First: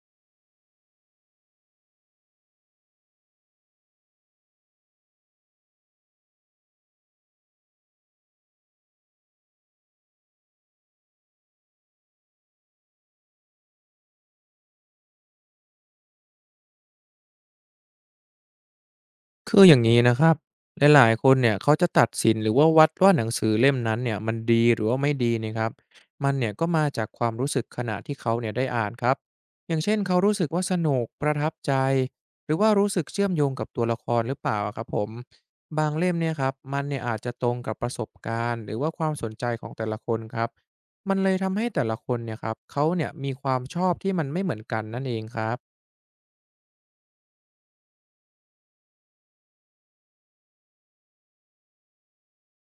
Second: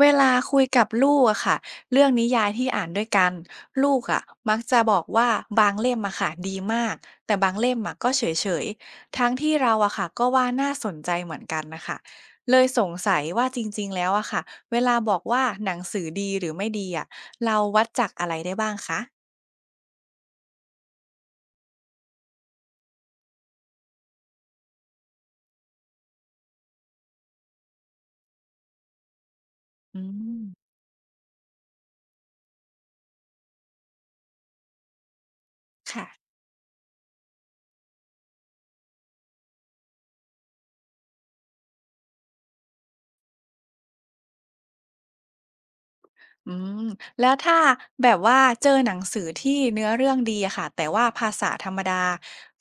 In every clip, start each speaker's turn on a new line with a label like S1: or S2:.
S1: เวลาคุยกับลูกอะค่ะเรื่องนิยายที่อ่านด้วยกันลูกอะมักจะบอกว่าบางเล่มอะค่ะดีมากแต่บางเล่มอะก็เฉยๆทั้งที่เราอะค่ะก็ว่าน่าสนใจเหมือนกันนะคะเลยสงสัยว่าจริงๆแล้วอะค่ะเวลาบอกว่าหนังสือดีหรือไม่ดีอะเราวัดจากอะไรได้บ้างคะ
S2: คืออย่างนี้นะครับ หลาย ๆ คนเนี่ยเขาจะตัดสินหรือว่าวัดว่าหนังสือเล่มนั้นเนี่ยมันดีหรือว่าไม่ดีเนะครับมันเนี่ยก็มาจากความรู้สึกขณะที่เขาเนี่ยได้อ่านครับอย่างเช่
S1: อื
S2: นเขารู้สึกว่า
S1: ม
S2: สนุกประทับใจหรือว่ารู้สึกเชื่อมโยงกับตัวละครหรือเปล่าอะครับผมบางเล่ม
S1: ค่ะ
S2: เนี่ยครับมันเนี่ยอาจจะตรงกับประสบการณ์หรือว่าความสนใจของแต่ละคนครับมันเลยทำให้แต่ละคนเนี่ยครับเขาเนี่ยมีความชอบที่มันไม่เหมือนกันนั่นเองครับ
S1: อืมแล้วถ้าแบบว่าเจอหนังสือที่เนื้อเรื่องดีอะค่ะแต่ว่าภาษาธรรมดา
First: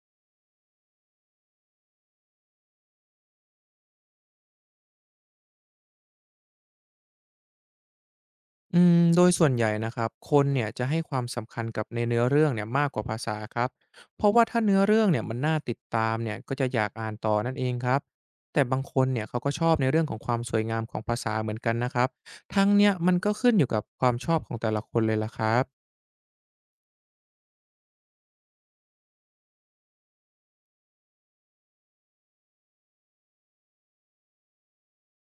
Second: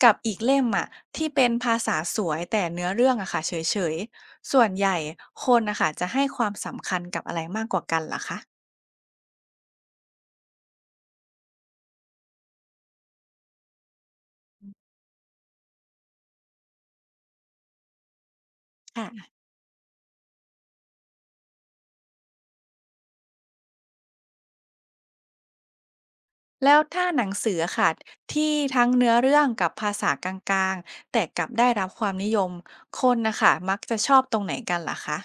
S1: กับอีกเล่มอะที่เป็นภาษาสวยแต่เนื้อเรื่องอะค่ะเฉยๆส่วนใหญ่คนนะคะจะให้ความสำคัญกับอะไรมากกว่ากันเหรอคะ
S2: อืมโดยส่วนใหญ่นะครับคนเนี่ยจะให้ความสำคัญกับในเนื้อเรื่องเนี่ยมากกว่าภาษาครับเพราะว่าถ้าเนื้อเรื่องเนี่ยมันน่าติดตามเนี่ยก็จะอยากอ่านต่อนั่นเองครับแต่บางคนเนี่ย
S1: ค่ะ
S2: เขาก็ชอบในเรื่องของความสวยงามของภาษาเหมือนกันนะครับทั้งเนี่ยมันก็ขึ้นอยู่กับความชอบของแต่ละคนเลยละครับ
S1: แล้วถ้าหนังสืออะค่ะที่ทั้งเนื้อเรื่องกับภาษากลางๆแต่กลับได้รับความนิยมคนนะคะมักจะชอบตรงไหนกันเหรอคะ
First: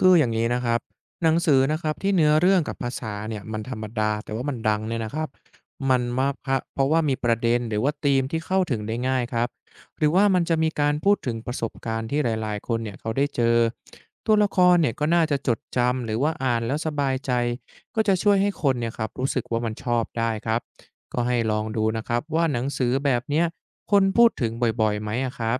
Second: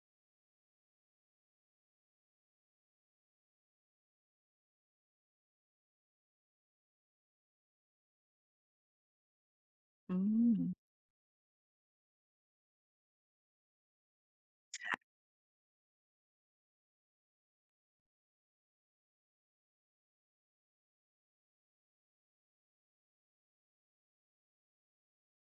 S2: คืออย่างนี้นะครับหนังสือนะครับที่เนื้อเรื่องกับภาษาเนี่ยมันธรรมดาแต่ว่ามันดังเนี่ยนะครับมันมากครับเพราะว่ามีประเด็นหรือว่าธีมที่เข้าถึงได้ง่ายครับหรือ
S1: อื
S2: ว่ามันจะมีกา
S1: ม
S2: รพูดถึงประสบการณ์ที่หลายๆคนเนี่ยเขาได้เจอตัวละครเนี่ยก็น่าจะจดจำหรือว่าอ่านแล้วสบายใจก็จะช่วยให้คนเนี่ยครับรู้สึกว่ามันชอบได้ครับก็ให้ลองดูนะครับว่าหนังสือแบบเนี้ยคนพูดถึงบ่อยๆไหมอะครับ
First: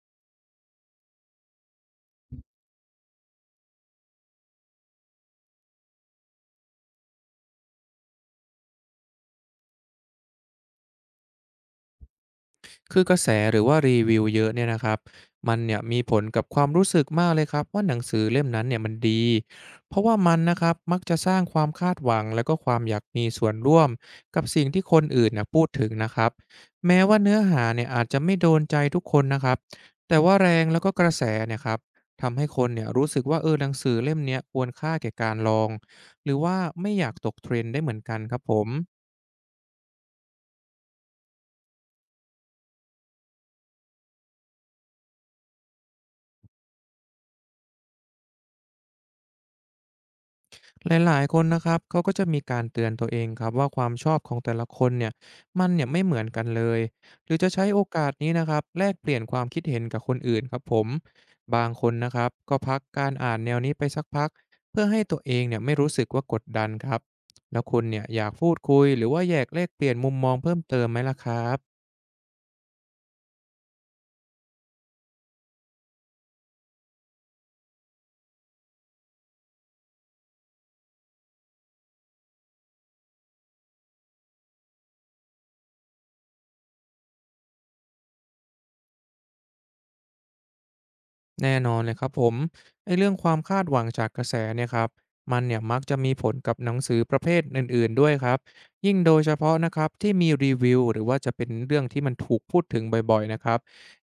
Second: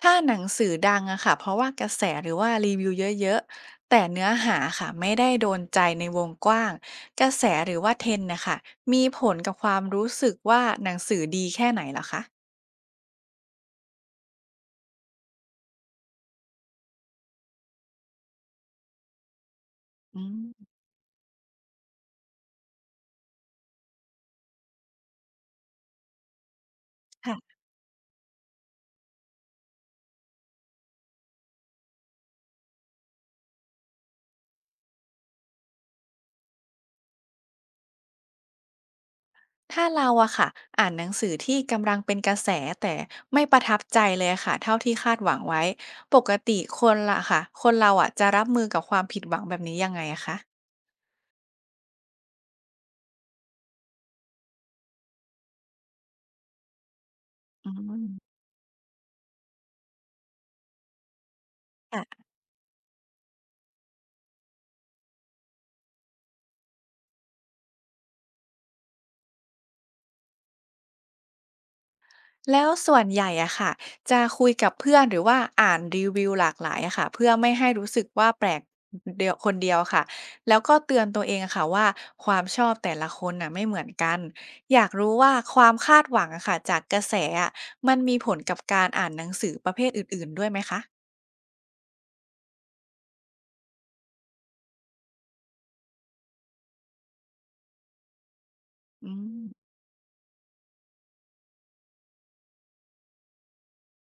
S1: ถ้าหนังสือดังอะค่ะเพราะว่ากระแสหรือว่ารีวิวเยอะๆแต่เนื้อหาค่ะไม่ได้โดนใจในวงกว้างกระแสหรือว่าเทรนด์นะคะมีผลกับความรู้สึกว่าหนังสือดีแค่ไหนเหรอคะ
S2: คือกระแสหรือว่ารีวิวเยอะเนี่ยนะครับมันเนี่ยมีผลกับความรู้สึกมากเลยครับว่าหนังสือเล่มนั้นเนี่ยมันดีเพราะว่า
S1: อื
S2: มันนะค
S1: ม
S2: รับมักจะสร้างความคาดหวังแล้วก็ความอยากมีส่วนร่วมกับสิ่งที่คนอื่นนะพูดถึงนะครับแม้ว่าเนื้อ
S1: ค่ะ
S2: หาเนี่ยอาจจะไม่โดนใจทุกคนนะครับแต่ว่าแรงแล้วก็กระแสเนี่ยครับทำให้คนเนี่ยรู้สึกว่าเออหนังสือเล่มเนี้ยควรค่าแก่การลองหรือว่าไม่อยากตกเทรนด์ได้เหมือนกันครับผม
S1: ถ้าเราอะค่ะอ่านหนังสือที่กำลังเป็นกระแสแต่ไม่ประทับใจเลยค่ะเท่าที่คาดหวังไว้ปกติคนละค่ะคนเราอะจะรับมือกับความผิดหวังแบบนี้ยังไงอะคะ
S2: หลายๆคนนะครับเขาก็จะมีการเตือนตัวเองครับว่าความชอบของแต่ละคนเนี่ยมันเนี่ยไม่เหมือนกันเลยหรือจะใช้
S1: อื
S2: โอกาสนี้
S1: ม
S2: นะครับแลกเปลี่ยนความคิดเห็นกับคนอื่นครับผมบางคนนะ
S1: ค่ะ
S2: ครับก็พักการอ่านแนวนี้ไปสักพักเพื่อให้ตัวเองเนี่ยไม่รู้สึกว่ากดดันครับแล้วคุณเนี่ยอยากพูดคุยหรือว่าอยากแลกเปลี่ยนมุมมองเพิ่มเติมไหมล่ะครับ
S1: แล้วส่วนใหญ่อะค่ะจะคุยกับเพื่อนหรือว่าอ่านรีวิวหลากหลายอะค่ะเพื่อไม่ให้รู้สึกว่าแปลกเดียวคนเดียวค่ะแล้วก็เตือนตัวเองอะค่ะว่าความชอบแต่ละคนน่ะไม่เหมือนกันอยากรู้ว่าความคาดหวังอะค่ะจากกระแสอะมันมีผลกับการอ่านหนังสือประเภทอื่นๆด้วยไหมคะ
S2: แน่นอนเลยครับผมไอ้เรื่องความคาดหวังจากกระแสเนี่ยครับมันเนี่ยมักจะมีผลกับหนังสือประเภทอื่นๆด้วยครับยิ่ง
S1: อื
S2: โดยเฉพาะนะครับที่มีรีวิวหรือว่าจะเป็นเรื่องที่มันถูกพูดถึงบ่อยๆนะครับ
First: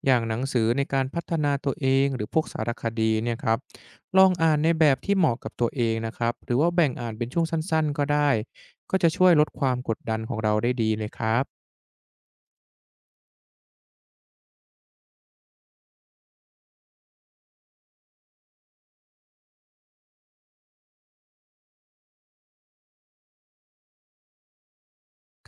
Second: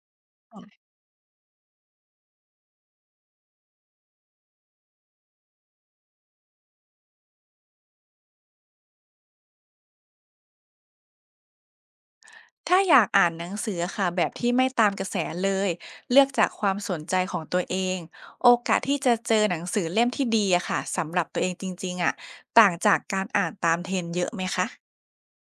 S2: อย่างหนังสือใน
S1: ม
S2: การพัฒนาตัวเองหรือพวกสารคดีเนี่ยครับลองอ่านในแบบที่เหมาะกับตัวเองนะครับหรือว่าแบ่งอ่านเป็นช่วงสั้นๆก็ได้ก็จะช่วยลดความกดดันของเราได้ดีเลยครับ
S1: ถ้าอยากอ่านหนังสือค่ะแบบที่ไม่ตามกระแสเลยเลือกจากความสนใจของตัวเองโอกาสที่จะเจอหนังสือเล่มที่ดีอะค่ะสำหรับตัวเองจริงๆอะต่างจากการอ่านตามเทรนด์เยอะไหมคะ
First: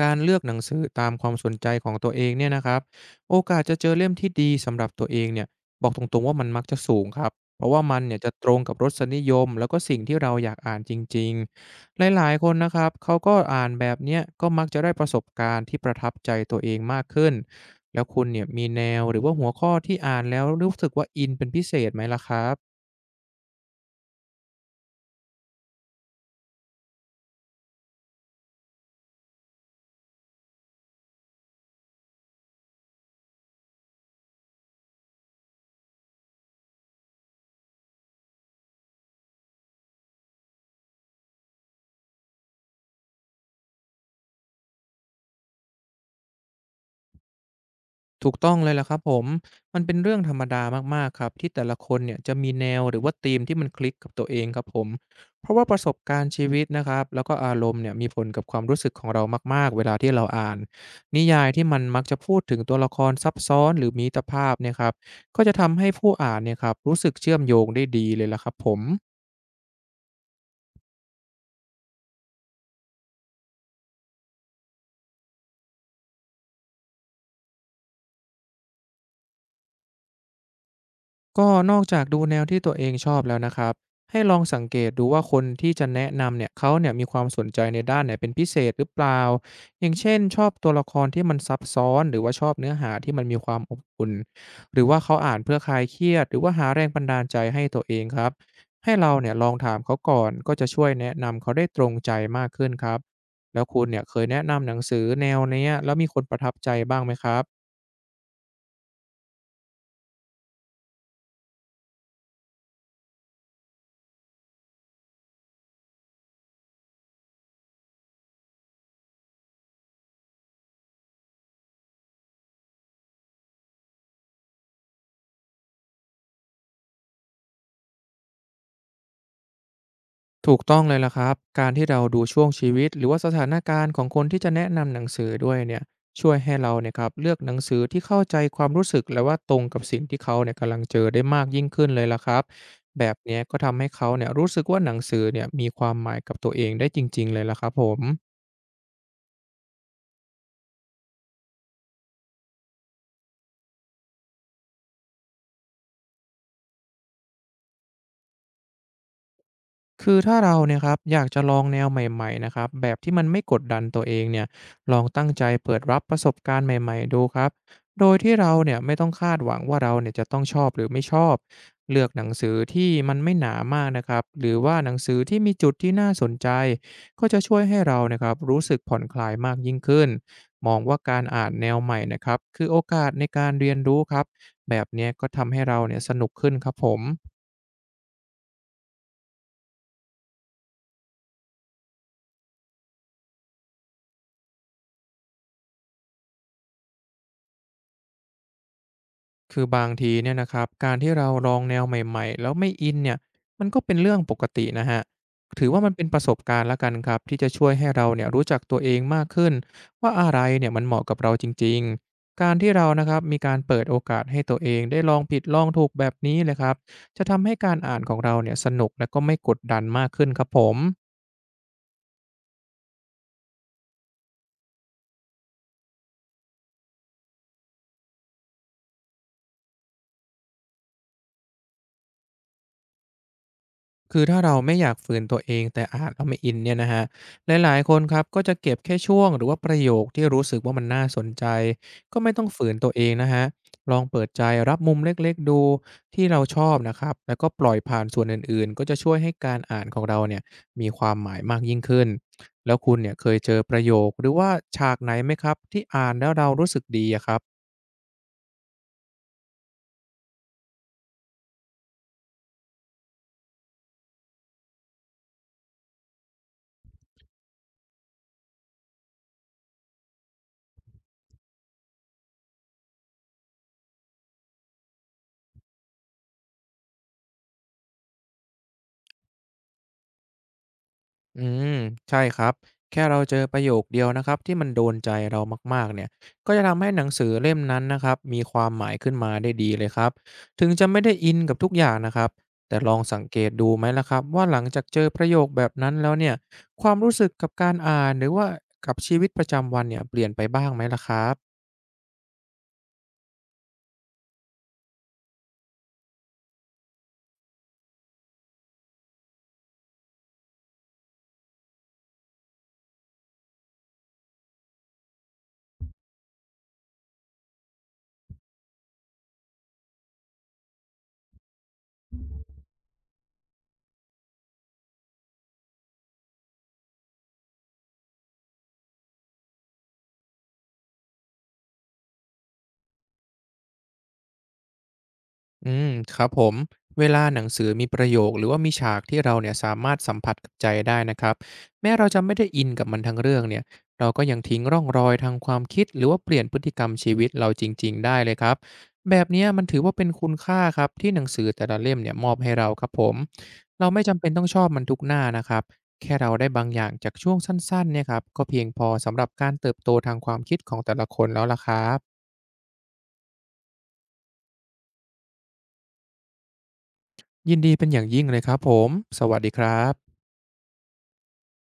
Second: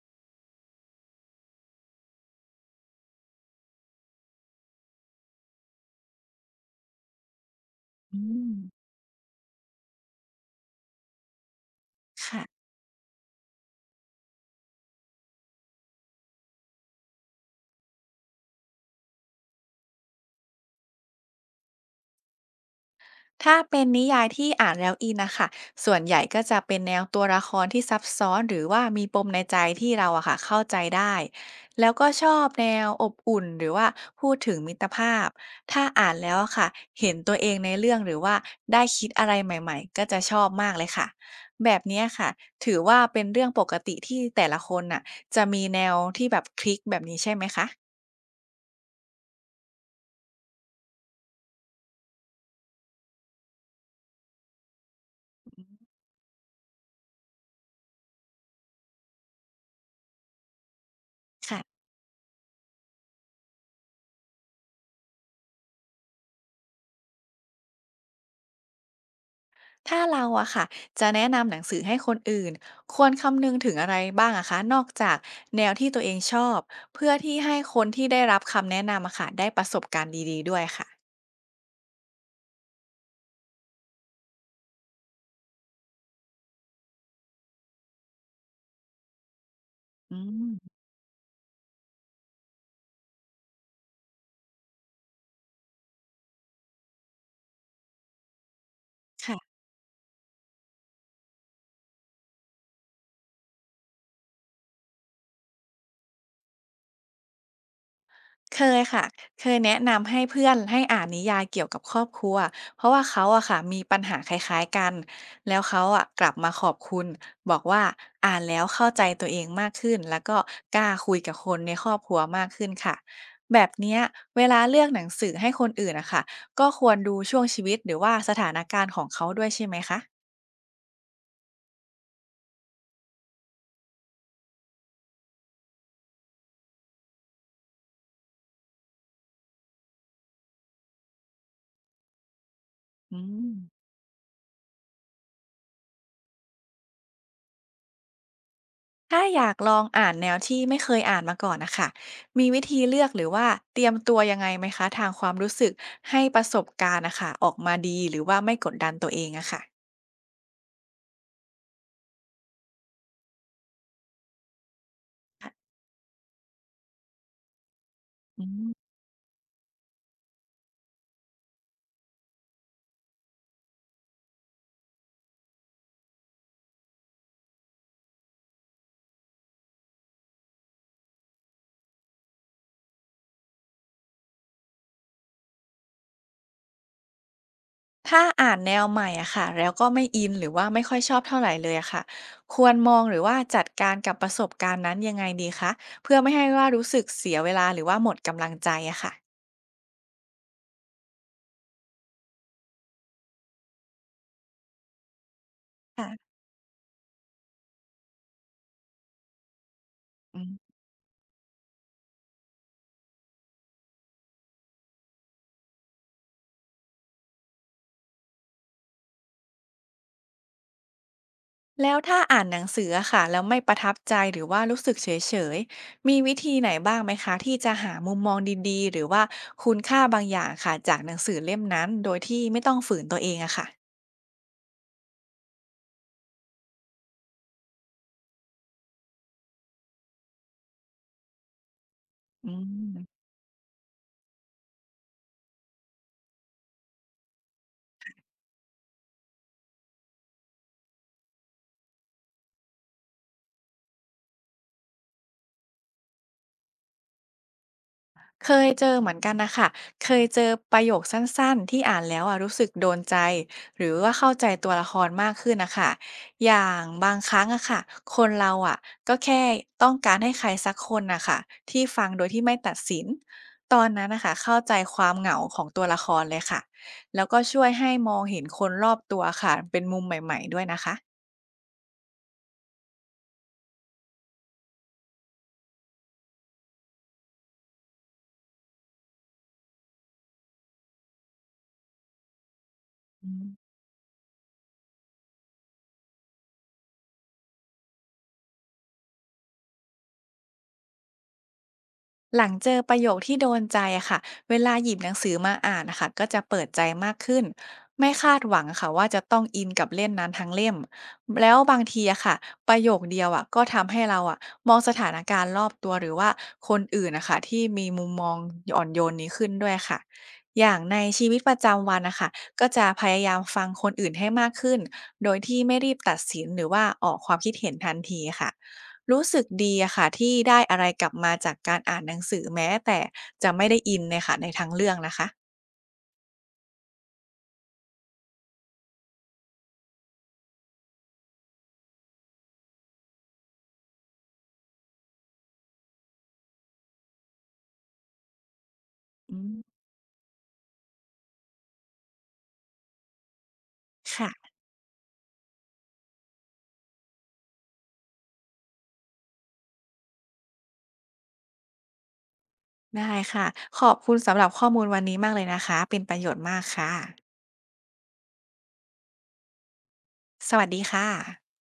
S2: การเลือกหนังสือตามความสนใจของตัวเองเนี่ยนะครับโอกาสจะเจอเล่มที่ดีสำหรับตัวเองเนี่ยบอกตรงๆว่ามันมักจะสูงครับเพราะว่ามัน
S1: อื
S2: เนี่ยจะต
S1: ม
S2: รงกับรสนิยมแล้วก็สิ่งที่เราอยากอ่านจริงๆหลายๆคน
S1: ค่ะ
S2: นะครับเขาก็อ่านแบบเนี้ยก็มักจะได้ประสบการณ์ที่ประทับใจตัวเองมากขึ้นแล้วคุณเนี่ยมีแนวหรือว่าหัวข้อที่อ่านแล้วรู้สึกว่าอินเป็นพิเศษไหมล่ะครับ
S1: ถ้าเป็นนิยายที่อ่านแล้วอินนะคะส่วนใหญ่ก็จะเป็นแนวตัวละครที่ซับซ้อนหรือว่ามีปมในใจที่เราอะค่ะเข้าใจได้แล้วก็ชอบแนวอบอุ่นหรือว่าพูดถึงมิตรภาพ ถ้าอ่านแล้วอะค่ะเห็นตัวเองในเรื่องหรือว่าได้คิดอะไรใหม่ๆก็จะชอบมากเลยค่ะแบบเนี้ยค่ะถือว่าเป็นเรื่องปกติที่แต่ละคนน่ะจะมีแนวที่แบบคลิกแบบนี้ใช่ไหมคะ
S2: ถูกต้องเลยล่ะครับผมมันเป็นเรื่องธรรมดามากๆครับที่แต่ละคนเนี่ยจะมีแนวหรือว่าธีมที่มันคลิกกับตัวเองครับผมเพราะว่าประสบการณ์ชีวิตนะครับแล้วก็อารมณ์เนี่ยมีผลกับความรู้สึกของเรามากๆเวลาที่เราอ่านนิยายที่มัน
S1: ค่ะ
S2: มักจะพูดถึงตัวละครซับซ้อนหรือมีตรภาพเนี่ยครับก็จะทำให้ผู้อ่านเนี่ยครับรู้สึกเชื่อมโยงได้ดีเลยล่ะครับผม
S1: ถ้าเราอะค่ะจะแนะนำหนังสือให้คนอื่นควรคำนึงถึงอะไรบ้างอะคะนอกจากแนวที่ตัวเองชอบเพื่อที่ให้คนที่ได้รับคำแนะนำอะค่ะได้ประสบการณ์ดีๆด้วยค่ะ
S2: ก็นอกจากดูแนวที่ตัวเองชอบแล้วนะครับให้ลองสังเกตดูว่าคนที่จะแนะนำเนี่ยเขาเนี่ยมีความสนใจในด้านไหนเป็นพิเศษหรือเปล่าอย่าง
S1: อื
S2: เช่นชอบตัว
S1: ม
S2: ละครที่มันซับซ้อนหรือว่าชอบเนื้อหาที่มันมีความอบอุ่นหรือว่าเขาอ่านเพื่อคลายเครียดหรือว่าหาแรงบันดาลใจให้ตัวเองครับให้เราเนี่ยลอ
S1: ค่ะ
S2: งถามเขาก่อนก็จะช่วยแนะนำเขาได้ตรงใจมากขึ้นครับแล้วคุณเนี่ยเคยแนะนำหนังสือแนวเนี้ยแล้วมีคนประทับใจบ้างไหมครับ
S1: เคยค่ะเคยแนะนำให้เพื่อนให้อ่านนิยายเกี่ยวกับครอบครัวเพราะว่าเขาอะค่ะมีปัญหาคล้ายๆกันแล้วเขาอะกลับมาขอบคุณบอกว่าอ่านแล้วเข้าใจตัวเองมากขึ้นแล้วก็กล้าคุยกับคนในครอบครัวมากขึ้นค่ะแบบเนี้ยเวลาเลือกหนังสือให้คนอื่นอะค่ะก็ควรดูช่วงชีวิตหรือว่าสถานการณ์ของเขาด้วยใช่ไหมคะ
S2: ถูกต้องเลยล่ะครับ การที่เราดูช่วงชีวิตหรือว่าสถานการณ์ของคนที่จะแนะนำหนังสือด้วยเนี่ยช่วยให้เราเนี่ยครับเลือกหนังสือที่เข้าใจความรู้สึกและว่าตรงกับสิ่งที่เขาเนี่ยกำลังเจอได้มากยิ่งขึ้นเลยล่ะครับแบบ
S1: อื
S2: เนี้ย
S1: ม
S2: ก็ทำให้เขาเนี่ยรู้สึกว่าหนังสือเนี่ยมีความหมายกับตัวเองได้จริงๆเลยล่ะครับผม
S1: ถ้าอยากลองอ่านแนวที่ไม่เคยอ่านมาก่อนนะคะมีวิธีเลือกหรือว่าเตรียมตัวยังไงไหมคะทางความรู้สึกให้ประสบการณ์นะค่ะออกมาดีหรือว่าไม่กดดันตัวเองอะค่ะ
S2: คือถ้าเราเนี่ยครับอยากจะลองแนวใหม่ๆนะครับแบบที่มันไม่กดดันตัวเองเนี่ยลองตั้งใจเปิดรับประสบการณ์ใหม่ๆดูครับโดยที่
S1: อื
S2: เราเนี่ย
S1: ม
S2: ไม่ต้องคาดหวังว่าเราเนี่ยจะต้องชอบหรือไม่ชอบเลือกหนังสือที่มันไม่หนามากนะครับหรือว่าหนังสือที่มีจุดที่น่าสนใจก็จะช่วยให้เรานะครับรู้สึกผ่อนคลายมากยิ่งขึ้นมองว่าการอ่านแนวใหม่นะครับคือโอกาสในการเรียนรู้ครับแบบเนี้ยก็ทำให้เราเนี่ยสนุกขึ้นครับผม
S1: ถ้าอ่านแนวใหม่อะค่ะแล้วก็ไม่อินหรือว่าไม่ค่อยชอบเท่าไหรเลยอะค่ะควรมองหรือว่าจัดการกับประสบการณ์นั้นยังไงดีคะเพื่อไม่ให้ว่ารู้สึกเสียเวลาหรือว่าหมดกำลังใจอะค่ะ
S2: คือบางทีเนี่ยนะครับการที่เราลองแนวใหม่ๆแล้วไม่อินเนี่ยมันก็เป็นเรื่องปกตินะฮะถือว่ามันเป็น
S1: ค่ะ
S2: ประสบการณ์แล้วกันครับที่จะช่วยให้เราเนี่ยรู้จักตัวเองมากขึ้นว่าอะไรเนี่ยมันเหมาะกับเราจริงๆการที่เรานะครับมีการเปิดโอกาสให้ตัวเองได้ลองผิดลองถูกแบบนี้เลยครับจะทำให้การอ่านของเราเนี่ยสนุกและก็ไม่กดดันมากขึ้นครับผม
S1: แล้วถ้าอ่านหนังสืออะค่ะแล้วไม่ประทับใจหรือว่ารู้สึกเฉยๆ มีวิธีไหนบ้างไหมคะที่จะหามุมมองดีๆ หรือว่าคุณค่าบางอย่างค่ะจากหนังสือเล่มนั้นโดยที่ไม่ต้องฝืนตัวเองอะค่ะ
S2: คือถ้าเราไม่อยากฝืนตัวเองแต่อ่านแล้วไม่อินเนี่ยนะครับหลายๆคนครับก็จะเก็บแค่ช่วงหรือว่าประโยคที่รู้สึกว่ามันน่าสนใจก็ไม่ต้อ
S1: อื
S2: งฝืนตัวเอง
S1: ม
S2: นะฮรลองเปิดใจรับมุมเล็กๆดูที่เราชอบนะครับแล้วก็ปล่อยผ่านส่วนอื่นๆก็จะช่วยให้การอ่านของเราเนี่ยมีความหมายมากยิ่งขึ้นแล้วคุณเนี่ยเคยเจอประโยคหรือว่าฉากไหนไหมครับที่อ่านแล้วเรารู้สึกดีอะครับ
S1: เคยเจอเหมือนกันนะค่ะเคยเจอประโยคสั้นๆ ที่อ่านแล้วอะรู้สึกโดนใจ หรือว่าเข้าใจตัวละครมากขึ้นนะค่ะอย่างบางครั้งอะค่ะ คนเราอะก็แค่ต้องการให้ใครสักคนนะค่ะที่ฟังโดยที่ไม่ตัดสินตอนนั้นนะคะเข้าใจความเหงาของตัวละครเลยค่ะแล้วก็ช่วยให้มองเห็นคนรอบตัวค่ะเป็นมุมใหม่ๆด้วยนะคะ
S2: อืมใช่ครับแค่เราเจอประโยคเดียวนะครับที่มันโดนใจเรามากๆเนี่ยก็จะทำให้หนังสือเล่มนั้นนะครับมีความหมายขึ้นมาได้ดีเลยครับถึงจะไม่ได้อินกับทุกอย่างนะครับแต่ลองสังเกตดูไหมล่ะครับว่าหลังจากเจอประโยคแบบนั้นแล้วเนี่ยความรู้สึกกับการอ่านหรือว่ากับชีวิตประจำวันเนี่ยเปลี่ยนไปบ้างไหมล่ะครับ
S1: หลังเจอประโยคที่โดนใจอะค่ะ เวลาหยิบหนังสือมาอ่านนะคะก็จะเปิดใจมากขึ้น ไม่คาดหวังค่ะว่าจะต้องอินกับเล่มนั้นทั้งเล่มแล้วบางทีอะค่ะประโยคเดียวอะก็ทำให้เราอะมองสถานการณ์รอบตัวหรือว่าคนอื่นนะค่ะที่มีมุมมองอ่อนโยนนี้ขึ้นด้วยค่ะ อย่างในชีวิตประจำวันนะคะก็จะพยายามฟังคนอื่นให้มากขึ้นโดยที่ไม่รีบตัดสินหรือว่าออกความคิดเห็นทันทีค่ะ รู้สึกดีอะค่ะที่ได้อะไรกลับมาจากการอ่านหนังสือแม้แต่จะไม่ได้อินเนี่ยค่ะในทั้งเรื่องนะคะ
S2: อืมครับผมเวลาหนังสือมีประโยคหรือว่ามีฉากที่เราเนี่ยสามารถสัมผัสกับใจได้นะครับแม้เราจะไม่ได้อินกับมันทั้งเรื่องเนี่ยเราก็ยังทิ้งร่องรอยทางความคิดหรือว่าเปลี่ยนพฤติกรรมชีวิตเราจริงๆได้เลยครับแบบ
S1: อื
S2: เนี้ย
S1: ม
S2: มันถือว่าเป็นคุณค่าครับที่หนังสือแต่ละเล่มเนี่ยมอบให้เราครับผมเราไม่จำเป็นต้อง
S1: ค่ะ
S2: ชอบมันทุกหน้านะครับแค่เราได้บางอย่างจากช่วงสั้นๆเนี่ยครับก็เพียงพอสำหรับการเติบโตทางความคิดของแต่ละคนแล้วล่ะครับ
S1: ได้ค่ะขอบคุณสำหรับข้อมูลวันนี้มากเลยนะคะเป็นประโยชน์มากค่ะ
S2: ยินดีเป็นอย่างยิ่งเลยครับผมสวัสดีครับ
S1: สวัสดีค่ะ